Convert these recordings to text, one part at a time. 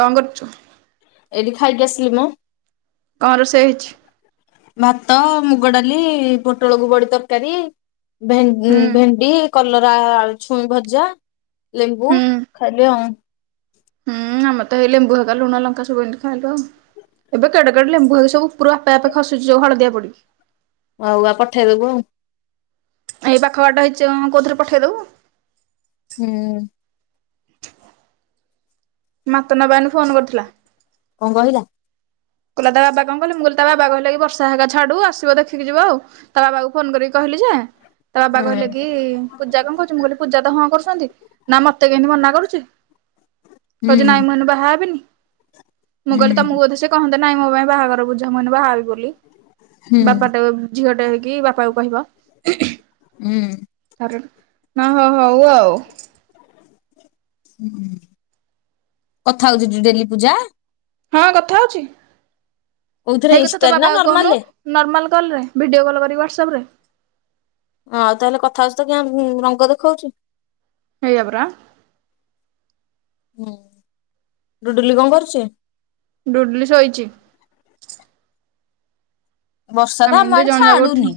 କଣ କରୁଚୁ? ଏଇଠି ଖାଇକି ଆସିିଲି ମ। କଣ ରୋଷେଇ ହେଇଚି? ଭାତ ମୁଗଡାଲି ପୋଟଳକୁ ବଡି ତରକାରୀ। ଭେ ଉଁ ହୁଁ ଭେଣ୍ଡି, କଲରା ଆଳୁ, ଛୁଇଁ ଭଜା। ଲେମ୍ବୁ ହୁଁ ଖାଇଲ ଆଉ। ହୁ ଆମେ ତ ଏଇ ଲେମ୍ବୁ ଲୁଣ ଲଙ୍କା ସବୁ ଏମିତି ଖାଇ ଦଉ। ଏବେ କେଡେ କେଡେ ଲେମ୍ବୁ ହେଇଚି ସବୁ ଉପୁରୁ ଆପେ ଆପେ ଖସୁଚି ଯୋଉ ହଳଦିଆ ପଡିକି ହଉ ଆଉ ପଠେଇଦବୁ। ଏଇ ପାଖ ବାଟ ହେଇଚି ଅ କୋଉଥିରେ ପଠେଇ ଦବୁ। ହୁଁ। ମାତାନପା ଏଇନୁ ଫୋନ କରିଥିଲା। କଣ କହିଲା? କହିଲା ତା ବାବା କଣ କହିଲେ ମୁଁ କହିଲି ତା ବାବା କହିଲା କି ବର୍ଷା ହେରିକା ଛାଡୁ ଆସିବ ଦେଖିକି ଯିବ ଆଉ। ତା ବାବାକୁ ଫୋନ କରିକି କହିଲି ଯେ ତା ବାବା ହୁଁ କହିଲେ କି ପୂଜା କଣ କହୁଚି ମୁଁ କହିଲି ପୂଜା ତ ହଁ କରୁଚନ୍ତି। ନା ମତେ କେମତି ମନା କରୁଚି? ହୁଁ କହୁଚି ନାଇଁ ମୁଁ ଏଇନୁ ବାହା ହେବିନି। ମୁଁ ହୁଁ କହିଲି ତମକୁ ବୋଧେ ସେ କହନ୍ତେ ନାଇ ମୋ ପାଇଁ ବାହାଘର ବୁଝ। ଝିଅ ମାନେ ବାହାହେବି ବୋଲି। ହୁଁ ବାପାଟା ଝିଅ ଟେ ହେଇକି ବାପା କୁ କହିବ। ହୁଁ। [unintelligible] ନା ହଁ ହଉ ଆଉ। ହୁଁ। କଥା ହଉଚି ଡେଲି ପୂଜା। ହଁ କଥା ହଉଚି। କୋଉଥିରେ ହେଇ କଥା ତା ଇନଷ୍ଟାରେ ନା ବାବାକୁ କହୁନୁ। ନର୍ମାଲରେ ନର୍ମାଲ୍ କଲ୍ ରେ ଭିଡ଼ିଓକଲ୍ କରିକି ହ୍ୱାଟସଆପ୍ ରେ। ଆଉ ତାହେଲେ କଥାହୋଇଚୁ ତ କାଇଁ ରଙ୍ଗ ଦେଖଉଚି। ସେଇଆପରା। ହୁଁ ଡୁଡୁଲି କଣ କରୁଚି? ଡୁଡଲି ଶୋଇଚି। ବର୍ଷା ତ ଆମେ ଆମ ଏମିତି ଆଡେ ଜଣେ ଜାକ ଉଠୁ ଛାଡୁନି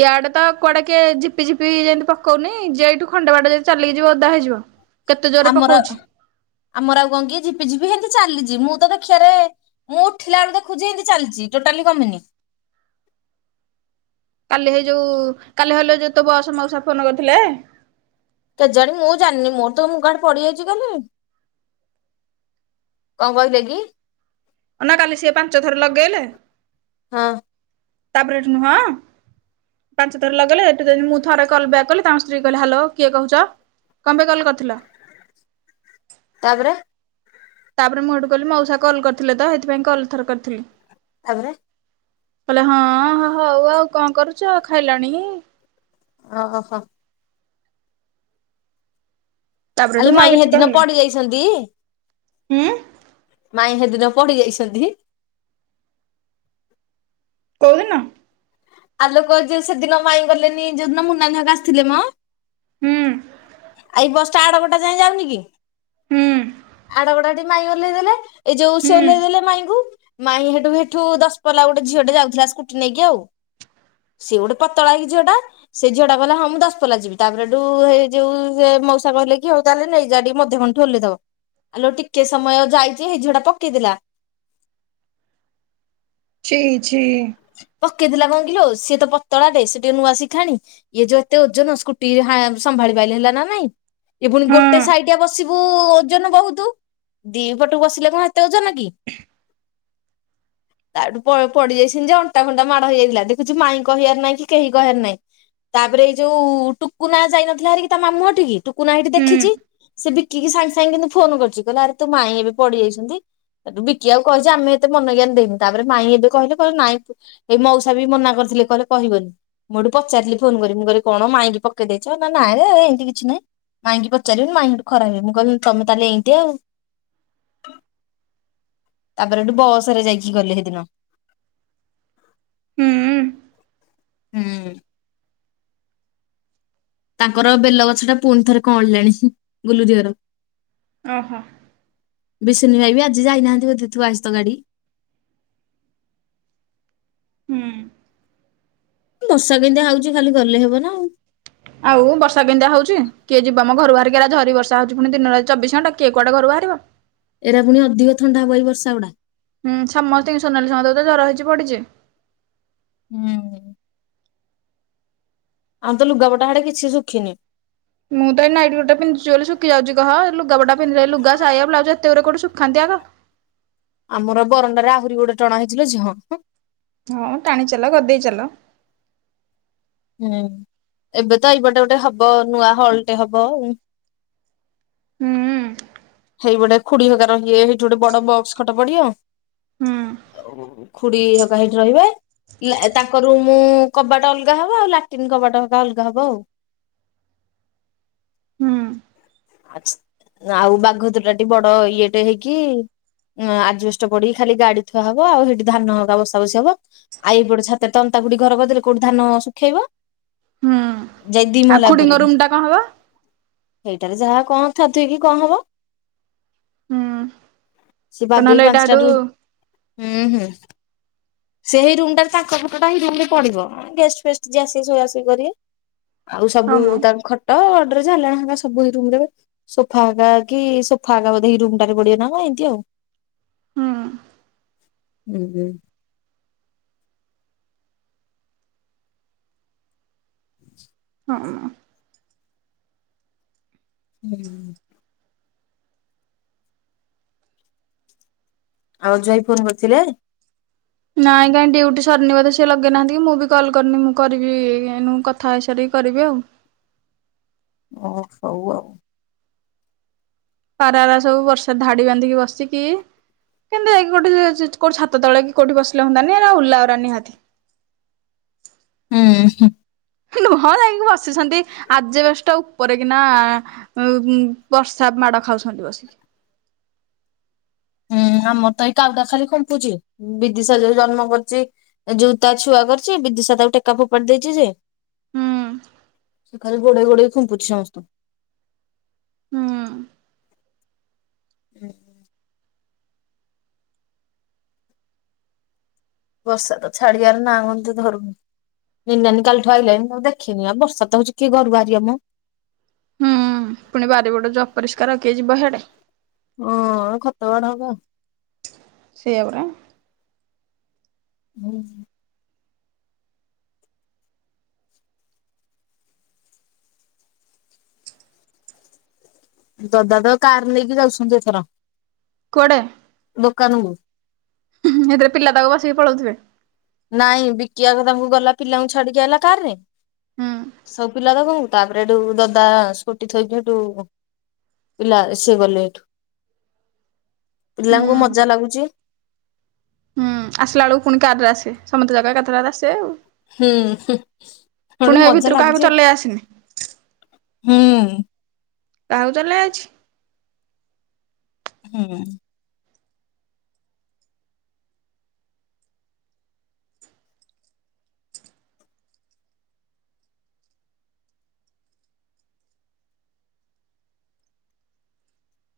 ୟଆଡେ ତ କୁଆଡେ କିଏ ଝିପି ଝିପି ଯେମିତି ପକଉନି, ଯେଇଠୁ ଖଣ୍ଡେ ବାଟ ଯଦି ଚାଲିକି ଯିବ ଓଦା ହେଇଯିବ। କେତେ ଜୋରରେ ଆମର ପକଉଛି ଆମର ଆଉ କଣ କି ଝିପିଝିପି ହେମତି ଚାଲିଚି ମୁଁ ତ ଦେଖିବାରେ ମୁଁ ଉଠିଲା ବେଳକୁ ଦେଖୁଚି ଏମିତି ଚାଲିଚି ଟୋଟାଲି କମିନି। କାଲି ହେଇ ଯୋଉ କାଲି ହେଲେ ଯେ ତୋ ବସ ମଉସା ଫୋନ୍ କରିଥିଲେ। କେଜାଣି ମୁଁ ଜାଣିନି ମୋର ତ ମୁଁ କୁଆଡେ ପଡିଯାଇଚି କାଲି। କଣ କହିଲେ କି? ନା କାଲି ସିଏ ପାଞ୍ଚ ଥର ଲଗେଇଲେ। ହଁ। ତାପରେ ଏଠୁ ନୁହଁ। ପାଞ୍ଚ ଥର ଲଗେଇଲେ। ସେଠୁ ମୁଁ ଥରେ କଲ୍ ବ୍ୟାକ୍ କଲି ତାଙ୍କ ସ୍ତ୍ରୀ କହିଲେ ହାଲୋ କିଏ କହୁଚ? କଣ ପାଇଁ କଲ୍ କରିଥିଲ? ତାପରେ? ତାପରେ ମୁଁ ଏଠୁ କହିଲି ମଉସା କଲ୍ କରିଥିଲେ ତ ସେଥିପାଇଁ କଲ ଏଥିରେ କରିଥିଲି। ତାପରେ କହିଲେ ହଁ ହଉ ଆଉ କଣ କରୁଛ ଖାଇଲାଣି। ଓହୋ ଓହୋ। ତାପରେ ଆଲୋ ହେଠୁ ମୁଁ ଆଉ ମାଇଁ କିଛି ହେଦିନ କହିଲିନି ପଡି ଯାଇଛନ୍ତି ହୁଁ। ମାଇଁ ସେଦିନ ପଡିି ଯାଇଛନ୍ତି। କୋଉଦିନ? ଆଉ ଲୋକ ଯିଏ ସେଦିନ ମାଇଁ ଗଲେନି ଯୋଉଦିନ ମୁନୁନାନି ହକା ଆସିଥିଲେ ମ। ହୁଁ। ଆଇ ବସ ଟା ଆଡ ବଟା ଯାଉନି କି ହୁଁ ଆଡବଟା ଟି ମାଇଁ ଓହ୍ଲାଇ ଦେଲେ। ଏଇ ଯୋଉ ସେ ହୁଁ ଓହ୍ଳେଇ ଦେଲେ ମାଇଁଙ୍କୁ ମାଇ ସେଠୁ ସେଠୁ ଦଶପଲା ଗୋଟେ ଝିଅଟେ ଯାଉଥିଲା ସ୍କୁଟି ନେଇକି ଆଉ। ସେ ଗୋଟେ ପତଳା ହେଇକି ଝିଅଟା ସେ ଝିଅ ଟା କହିଲା ହଁ ମୁଁ ଦଶ ପଲା ଯିବି ତାପରେ ହେଟୁହେଇ ଯୋଉ ସେ ମଉସା କହିଲେ କି ହଉ ତାହେଲେ ନେଇଯା ଟିକେ ମଧୁ ବନଠେ ଓହ୍ଲେଇ ଦବ। ଆଲୋ ଟିକେ ସମୟ ଯାଇଛି ହେଝିଅଟା ପକେଇଦେଲା। ଛି ଛି। ପକେଇଥିଲା କଣ କିଲୋ ସିଏ ତ ପତଳାଟେ ସେ ଟିକେ ନୂଆ ଶିଖାଣି ଇଏ ଯୋଉ ଏତେ ଓଜନ ସ୍କୁଟି ହା ସମ୍ଭାଳିି ହେଲା ନା ନାଇଁ ଏ ପୁଣି ହଁ ଗୋଟେ ସାଇଟିଆ ବସିବୁ ଓଜନ ବହୁତ। ଦି ପଟକୁ ବସିଲେ କଣ ଏତେ ଓଜନ କି? ହ ତାଠୁ ପଡିଯାଇସିନ୍ତି ଯେ ଅଣ୍ଟା ଫଣ୍ଟା ମାଡ ହେଇଯାଇଥିଲା ଦେଖୁଚୁ ମାଇଁ କହିବାର ନାହିଁ କି କେହି କହିବାର ନାହିଁ। ତାପରେ ଏଇ ଯୋଉ ଟୁକୁନାଁ ଯାଇନଥିଲା ହାରି ତା ମାମୁଁ ଘଠିକି ଟୁକୁନା ହେଇଠି ହୁଁ ଦେଖିଛି ସେ ବିକିକି ସାଙ୍ଗେ ସାଙ୍ଗେ କିନ୍ତୁ ଫୋନ କରିଛି କହିଲ ଆରେ ତୋ ମାଇଁ ଏବେ ପଡିଯାଇଛନ୍ତି। ବିକି ଆଉ କହିଚି ଆମେ ଏତେ ମନ ଜ୍ଞାନ ଦେଇନୁ ତାପରେ ମାଇଁ ଏବେ କହିଲେ କହିଲେ ନାଇଁ ଏଇ ମଉସା ବି ମନା କରିଥିଲେ କହିଲେ କହିବନି। ମୁଁ ହେଠୁ ପଚାରଥିଲି ଫୋନ କରିକି ମୁଁ କହିଲି କଣ ମାଇଁକି ପକେଇ ଦେଇଛ ନାଁ ନାଏ ଏ ଏମିତି କିଛି ନାଇଁ! ମାଇଙ୍କି ପଚାରିବନି ମାଇଁ ସେଠୁ ଖାରବ ଭାବିବେ ମୁଁ କହିଲି ତମେ ତାହେଲେ ଏମତି ଆଉ! ହଁ! ତାପରେ ହେଠୁ! ବସ୍ ରେ ଯାଇକି ଗଲେ ହେଦିନ! ହୁଁ! ହୁଁ! ତାଙ୍କର ବେଲଗଛ ଟା! ପୁଣି ଥରେ କଅଁଳିଲାଣି ବୁଲୁରିି ଘର! ଓହୋ! ବିଶିନି ଭାଇ ବି ଆଜି ଯାଇନାହାନ୍ତି ବୋଧେ? ଥୁଆ ହେଇଚି ତ ଗାଡି! ହୁଁ! ବର୍ଷା କେମିତିଆ ହଉଛି ଖାଲି ଗଲେ ହବ ନା? ଆଉ ଆଉ ବର୍ଷା କେମିତିଆ ହଉଛି! କିଏ ଯିବ ମ ଘରୁ ବାହାରିକି! ଏଇ ଝରି ବର୍ଷା ହଉଛି! ପୁଣି ଦିନ ରାତି ଚବିଶି ଘଣ୍ଟା କିଏ କୁଆଡେ ଘରୁ ବାହାରିବ! ଏରା ପୁଣି ଅଧିକ ଥଣ୍ଡା ହବ ଏଇ ବର୍ଷା ଗୁଡା! ହୁଁ ସମସ୍ତଙ୍କି ସୋନାଲି ସାମନ୍ତକୁ ତ ଜର ହେଇଛି ପଡିଚି! ହୁଁ! ଆଉ ତ! ଲୁଗାପଟ ହାଡେ କିଛି ଶୁଖିନି! ମୁଁ ତ ଏ ନାଇଟ୍ ଗୋଟେ ପନ୍ଧିଛି ବୋଲି ଶୁଖି ଯାଉଛି କହ ଏ ଲୁଗା ପଟା ପିନ୍ଧିଲେ ଏ ଲୁଗା, ସାୟା, ବ୍ଲାଉଜ ଏତେ ଗୁଡାଏ କୋଉଠି ଶୁଖାନ୍ତି ଆଗ! ଆମର ବରଣ୍ଡାରେ ଆହୁରି ଗୋଟେ ଟଣା ହେଇଚି ଲୋ ଝିଅ ହଁ! ହଁ! ଟାଣି ଚାଲ ଗଦେଇ ଚାଲ! ହୁଁ! ଏବେ ତ ଏଇପଟେ ଗୋଟେ ହବ ନୂଆ ହଲଟେ ହବ ଆଉ! ହୁଁ ହୁଁ ହେଇ ପଟେ ଖୁଡି ହେରିକା ରହିବେ ହେଥି ଗୋଟେ ବଡ଼ ବକ୍ସ ଖଟ ପଡିବ? ହୁଁ। ଖୁଡି ହେରିକା ଅଥି ରହିବେ? ତାଙ୍କ ରୁମ୍ କବାଟ ଅଲଗା ହବ! ଆଉ ଲାଟିନ୍ କବାଟା ଅଲଗା ହବ ଆଉ। ହୁଁ ଆ ଆଉ ବାଘଦୁର ଟା ଟ ବଡ ଇଏ ଟେ ହେଇକି। ଆଜ ବେଷ୍ଟ ପଡିକି ଖାଲି ଗାଡି ଥୁଆ ହବ ଆଉ ସେଇଠି ଧାନ ହେରିକା ବସା ବୁସି ହବ। ଆଇ ଏଇ ପଟେ ଛାତରେ ଏନ୍ତା ଖୁଡି ଘର କରିଦେଲେ କୋଉ ପଟେ ଧାନ ଶୁଖେଇବ? ହୁଁ। ସେ ଦି ଆଉ ମହଲା ଖୁଡିଙ୍କ ଉପରେ। ରୁମ୍ ଟା କଣ ହବ? ସେଟରେ ଯାହା କଣ ଥାଦୁୋଇ କି କଣ ହବ? ହୁଁ ସେ ବାଗେଇି ନହେଲେ ଏଇଟା ହେଠୁ ପାଞ୍ଚଟାରୁ ହୁଁ ହୁଁ। ସେଇ ରୁମ ଟାରେ ତାଙ୍କ ଖଟ ଟା ହିଁ ରୁମ ରେ ପଡିବ ଗେଷ୍ଟ ଫେଷ୍ଟ ଯ ଆସିକି ସଇାସୁଇ କରିବେ। ଆଉ ହଁ ସବୁ ମ ତାଙ୍କ ଖଟ ଗଦେଜ୍, ଏଲେନା ହେରିକା ସବୁ ସବୁ ଏ ରୁମ୍ ରେ ସୋଫା ଆଗା କି ସୋଫା ଆଗା ବଧେ ରୁମ ଟାରେ ପଡିବ ନା କନ ଅମିତି। ହୁଁ। ହୁଁ ହୁଁ। ହଁଁହଁ। ହୁଁ। ଆଉ ଜଇଁ ଫୋନ୍ କରିଥିଲେ। ନାଇଁ କାଇହିଁ ଡ୍ୟୁଟି ସରିନି ବୋଧେ? ସେ ଲଗେଇନାହାନ୍ତି କି ମୁଁ ବି କଲ୍ କରିନି ମୁଁ କରିବି କଥା ହେଇସାରିକି କରିବି ଆଉ। ଓ ହଉ ଆଉ। ପାରାାର ସବୁ ବର୍ଷା ଧାଡି ବାନ୍ଧିକି ବସିଚି କି? କେନ୍ତତାାଇକି ଗୋଟେ କଉଠ ଛ ତଳେ କି କୋଉଠି ବିଲ ହଅନ୍ନ୍ତାନି ନା ଓ ଉଲା ଆଉ ନିହାତି ହୁଁ ହଁ। ନୁହଁ ଯାଇକି ବସିଛନ୍ତି ଆଜ୍ ବେଷ୍ଟ ଉପରେ କିନା? ଉ ବର୍ଷା ମାଡ ଖାଉଛନ୍ତି ବସିକି। ହୁଁ ଆମର ତ ଏଇ କାଉଦା ଖାଲି ଖୁମ୍ଟୁଛି ବିଦିଶ ଯରେ ଜନ୍ମ କରିୁଛି। ଜୋ ତା ଛୁଆ କରିଛି ବିଦିଶା ତାକୁ ଟେକା ଫୋପାଡି ଦେଇଛି ଯେ। ହୁଁ ସେ ଖାଲି ଗୋଡେଇ ଗୋଡେଇ ଖୁମ୍ପୁଛି ସମସ୍ତେଙ୍କୁ। ହୁଁ। ହୁଁ। ବର୍ଷା ତ ଛାଡିଆର ନାଁ ଗନ୍ଧ ଧରୁନି। [unintelligible] ନାନୀ କାଲିଠୁ ଆଇଲାଣିି ଦେଖିନି ଆଉ ବର୍ଷା ତ ହଉଛି କିଏ ଘରୁ ବାହାରିବ ମ। ହୁଁ ପୁଣି ବାରିପଟ ଯୋଉ ଅପରିଷ୍କାର କିଏ ଯିବ ସିଆଡେ। ହଁ ଖତ ବାଡ [unintelligible] ସେଇଆ ପରା। ହୁଁ। ଦଦା ତ କାର୍ ନେଇକି ଯାଉଛନ୍ତି ଏଥର। କୁଆଡେ? ଦୋକାନକୁ। ଏଥିରେ ପିଲା ତାକୁ ବସିକି ପଳଉଥିବେ। ନାଇଁ ବିକି ଆଗ ତାଙ୍କୁ ଗଲା ପିଲାଙ୍କୁ ଛାଡିକି ଆଇଲା କାର୍ ରେ ହୁଁ ସବୁ ପିଲା [unintelligible] ତାପରେ ଏଠୁ ଦଦା ସ୍କୁଟି ଥୋଇକି ହେଇଠୁ ପିଲା ସିଏ ଗଲେ ଏଠୁ, ହୁଁ ପିଲାଙ୍କୁ ମଜା ଲାଗୁଚି। ହୁଁ ଆସିଲା ବେଳକୁ ପୁଣି କାର୍ ରେ ଆସିବେ ସମସ୍ତେ [unintelligible] ଏକାଥରେ ଆସିବେ ଆଉ। ହୁଁ ହୁଁ ଗୋଟେ ପୁଣି ଏ ମଜା ଭିତରୁ କାହାକୁ ଲାଗୁଚି ଆଉ ଚଲେଇ ଆସିନି ହୁଁ। କାହାକୁ ତଲେ ଅଛି। ହୁଁ।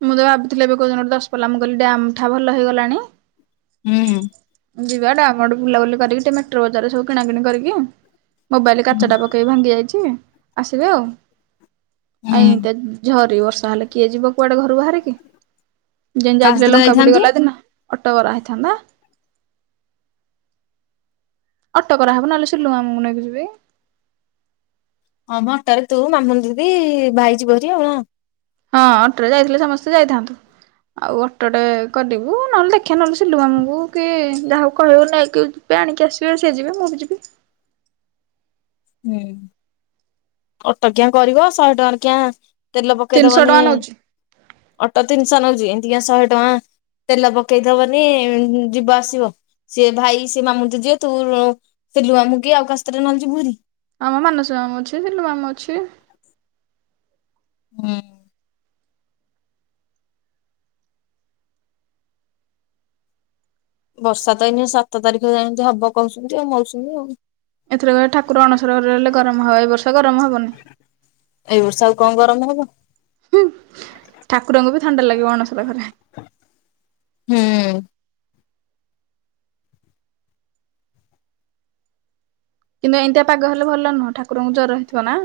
ମୁଁ ତ ଭାବିଥିଲି ଏବେ କୋଉଦିନ ଦସପଲ୍ଲା ମୁଁ କହିଲି ଡ୍ୟାମ ଠା ଭଲ ହେଇଗଲାଣି। ହୁଁ। ଯିବା ଡ୍ୟାମଆଡେ ବୁଲାବୁଲି କରିକି ଟିକେ ମେଟ୍ରୋ ବଜାରରେ ସବୁ କିଣା କିିଣି କରିକି ମୋବାଇଲ ହୁଁ କାଚଟା ପ ପକେଇ ଭାଙ୍ଗି ଯାଇଚି ଆସିବେ ଆଉ। ଆଇ ହୁଁ ଏନ୍ତିଆ ଝରି ବର୍ଷା ହେଲେ କିଏ ଯିବ କୁଆଡେ ଘରୁ ବାହାରିିକି। ଯେନ୍ତିି କାହା ଯାଇଥିଲେ ସାଥିରେ ଲଙ୍କାପୁଡି ଯାଇଥାନ୍ତୁ? ଗଲା ଦିନ ଅଟ କରାହେଇଥାନ୍ତା। ଅଟୋ କରାହବ ନହେଲେ ସିଲୁ ମାମୁଁଙ୍କୁ ନେଇକି ଯିବେ। ହଁ ମ ଅଟରେ ତୁ ମାମୁନ ଦିଦି ଭାଇ ଯିବ ହାରି ଆଉ। ହଁ ଅଟୋରେ ଯାଇଥିଲେ ସମସ୍ତେ ଯାଇଥାନ୍ତୁ। ଆଉ ଅଟୋଟେ କରିବୁ ନହେଲେ ଦେଖିବା ନହେଲେ ସିଲୁ ମାମୁଁଙ୍କୁ କି ଯାହାକୁ କହିବୁ ନେଇକି ଏବେ ଆଣିକି ଆସିବେ ସେ ଯିବେ ମୁଁ ବି ଯିବି। ହୁଁ ଅଟ କିଆଁ କରିବ ଶହେ ଟଙ୍କାରେ କିଆଁ ତେଲ ତିନିଶହ ପକେଇଦବନି ଟଙ୍କା ନଉଛି ଅଟୋ ତିନିଶହ ନଉଚି ଏମତିକା ଶହେ ଟଙ୍କା ତେଲ ପକେଇଦବନି ଯିବ ଆସିବ। ସେଏ ଭାଇ ସିଏ ମାମୁନି ତ ଯିବେ, ତୁ ସିଲୁ ମାମୁଁ କି ଆଉ କାହା ସାଥିରେ ନା ଯିବୁ ହାରି। ଆମ ମାନସ ମାମୁଁ ଅଛି ସିଲୁ ମାମୁଁ ଅଛି।। ହୁଁ। ବର୍ଷା ତ ଏଇନେ ସାତ ତାରିଖ ଯାଏ ହବ କହୁଛନ୍ତି ଆଉ ମୌସୁମୀ ଆଉ। ଏଥିରେ କାଳେ ଠାକୁର ଅଣସର ଘରେ ରହଲେ ଗରମ ହଏ, ଏ ବର୍ଷ ଗରମ ହବନି। ଏଇ ବର୍ଷ ଆଉ କଣ ଗରମ ହବ। ହୁଁ ଠାକୁରଙ୍କୁ ବି ଥଣ୍ଡା ଲାଗିବ ଅଣସର ଘରେ। ହୁଁ। କିନ୍ତୁ ଏମତିଆ ପାଗ ହେଲେ ଭଲ ନୁହଁ ଠାକୁରଙ୍କୁ ଜ୍ୱର ହେଇଥିବ ନା।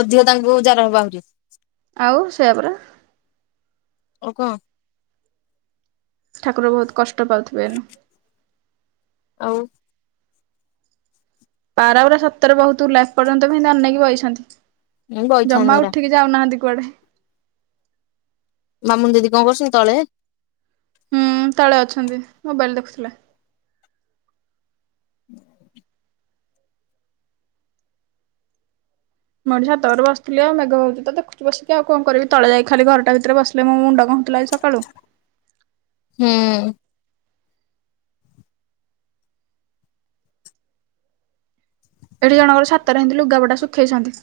ଅଧିକ ତାଙ୍କୁ ଜର ହବ ଆହୁରି। ଆଉ ସେୟା ପରା। ଆଉ କଣ। ଠାକୁର ବହୁତ୍ କଷ୍ଟ ପାଉଥିବେ ଏଇନା। ଆଉ ପରା ପୁରା ସତରେ ବହୁତ୍ ଲାଷ୍ଟ ଏପର୍ଯ୍ୟନ୍ତ ବି ସେମିତି ଅନେଇକି ମୁଁ ବଇଛନ୍ତି ବଇଥାନ୍ତି ଜମା ହେରା ଉଠିକି ଯାଉନାହାନ୍ତି କୁଆଡେ। ମାମୁନି ଦିଦି କଣ କରୁଛନ୍ତି, ତଳେ? ହୁଁ ତଳେ ଅଛନ୍ତି ମୋବାଇଲ୍ ଦେଖୁଥିଲେ। ମୁଁ ତଳେ ବସିଥିଲି ଆଉ ମେଘ ହଉଚି ତ ଦେଖୁଚି ବସିକି ଆଉ କଣ କରିବି ତଳେ ଯାଇକି ଖାଲି ଘରଟା ବିତରେ ବସ ମୋ ମୁଣ୍ଡ କଣ ହେଉଥିଲା ଆଜି ସକାଳୁ। ହୁଁ। ଏଠି ଜଣଙ୍କ ଛାତରେ ସେମିତି ଲୁଗା ପଟା ଶୁଖେଇଛନ୍ତି।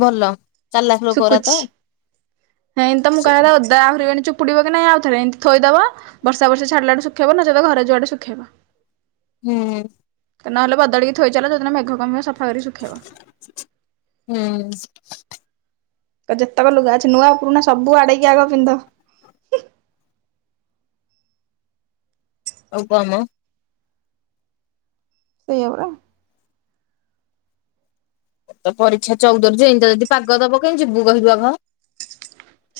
ଭଲ ଚାଲାଖ ଲୋକ ଗୁରା ତ। ହେଁ ଏନ୍ତା ମୁଁ ସେ କାହାର ଅଧ୍ ଆହୁରି ଏଣି ଚୁପୁିଡିବ କି ନାଇଁ ଆଉଥରେ ଏମତି ଥୋଇଦବ ବର୍ଷା ବର୍ଷୀ ଛାଡ଼ିଲା ଠୁ ଶୁଖେଇବ ନଚେତ ଘରେ ଯୁଆଡେ ଶୁଖେଇବ। ହୁଁ। ନହେଲେ ବଦଳିକିଥୋଇଚାଲ ଯୋଉଦିନ ମେଘ କମିବ ସଫା କରି ଶୁଖେଇବ। ହୁଁ। ଯେତେକ ଲୁଗା ଅଛି ନୂଆ ପୁରୁଣା ସବୁ ଆଡେଇକି ଆଗ ପିନ୍ଧ। ଆଉ କମ ସେଇଆପରା। ତ ପରୀକ୍ଷା ଚଉଦରୁ ଯେ ଏମିତିଆ ଯଦି ପାଗ ଦବ କେତି ଯିବୁ କହିଲୁ ଆଗ?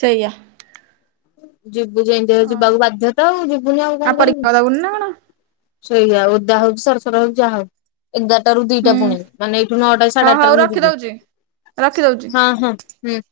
ସେୟା। ଯିବୁ ଯେମିତି ହେଲେ ଯିବାକୁ ଆଉ ବାଧ୍ୟ ତ ଆଉ ଯିବୁନି ଆଉ କଣ ପରୀକ୍ଷା ଦବୁନି ନା କଣ କରିବୁ। ସେୟା ଓଦା ହଉଛି ସରସର ହଉ ଯାହା ହଉ। ଏଗାରଟାରୁ ଦିଟା ହୁଁ ପୁଣି ମାନେ ଏଇଠୁ ନଅଟା ହଁ ସାଢେ ହଉ ଆଠଟାରୁ ମୁ ଯିବି ରଖିଦଉଛି ରଖିଦଉଛି। ହଁ ହଁ। ହୁଁ।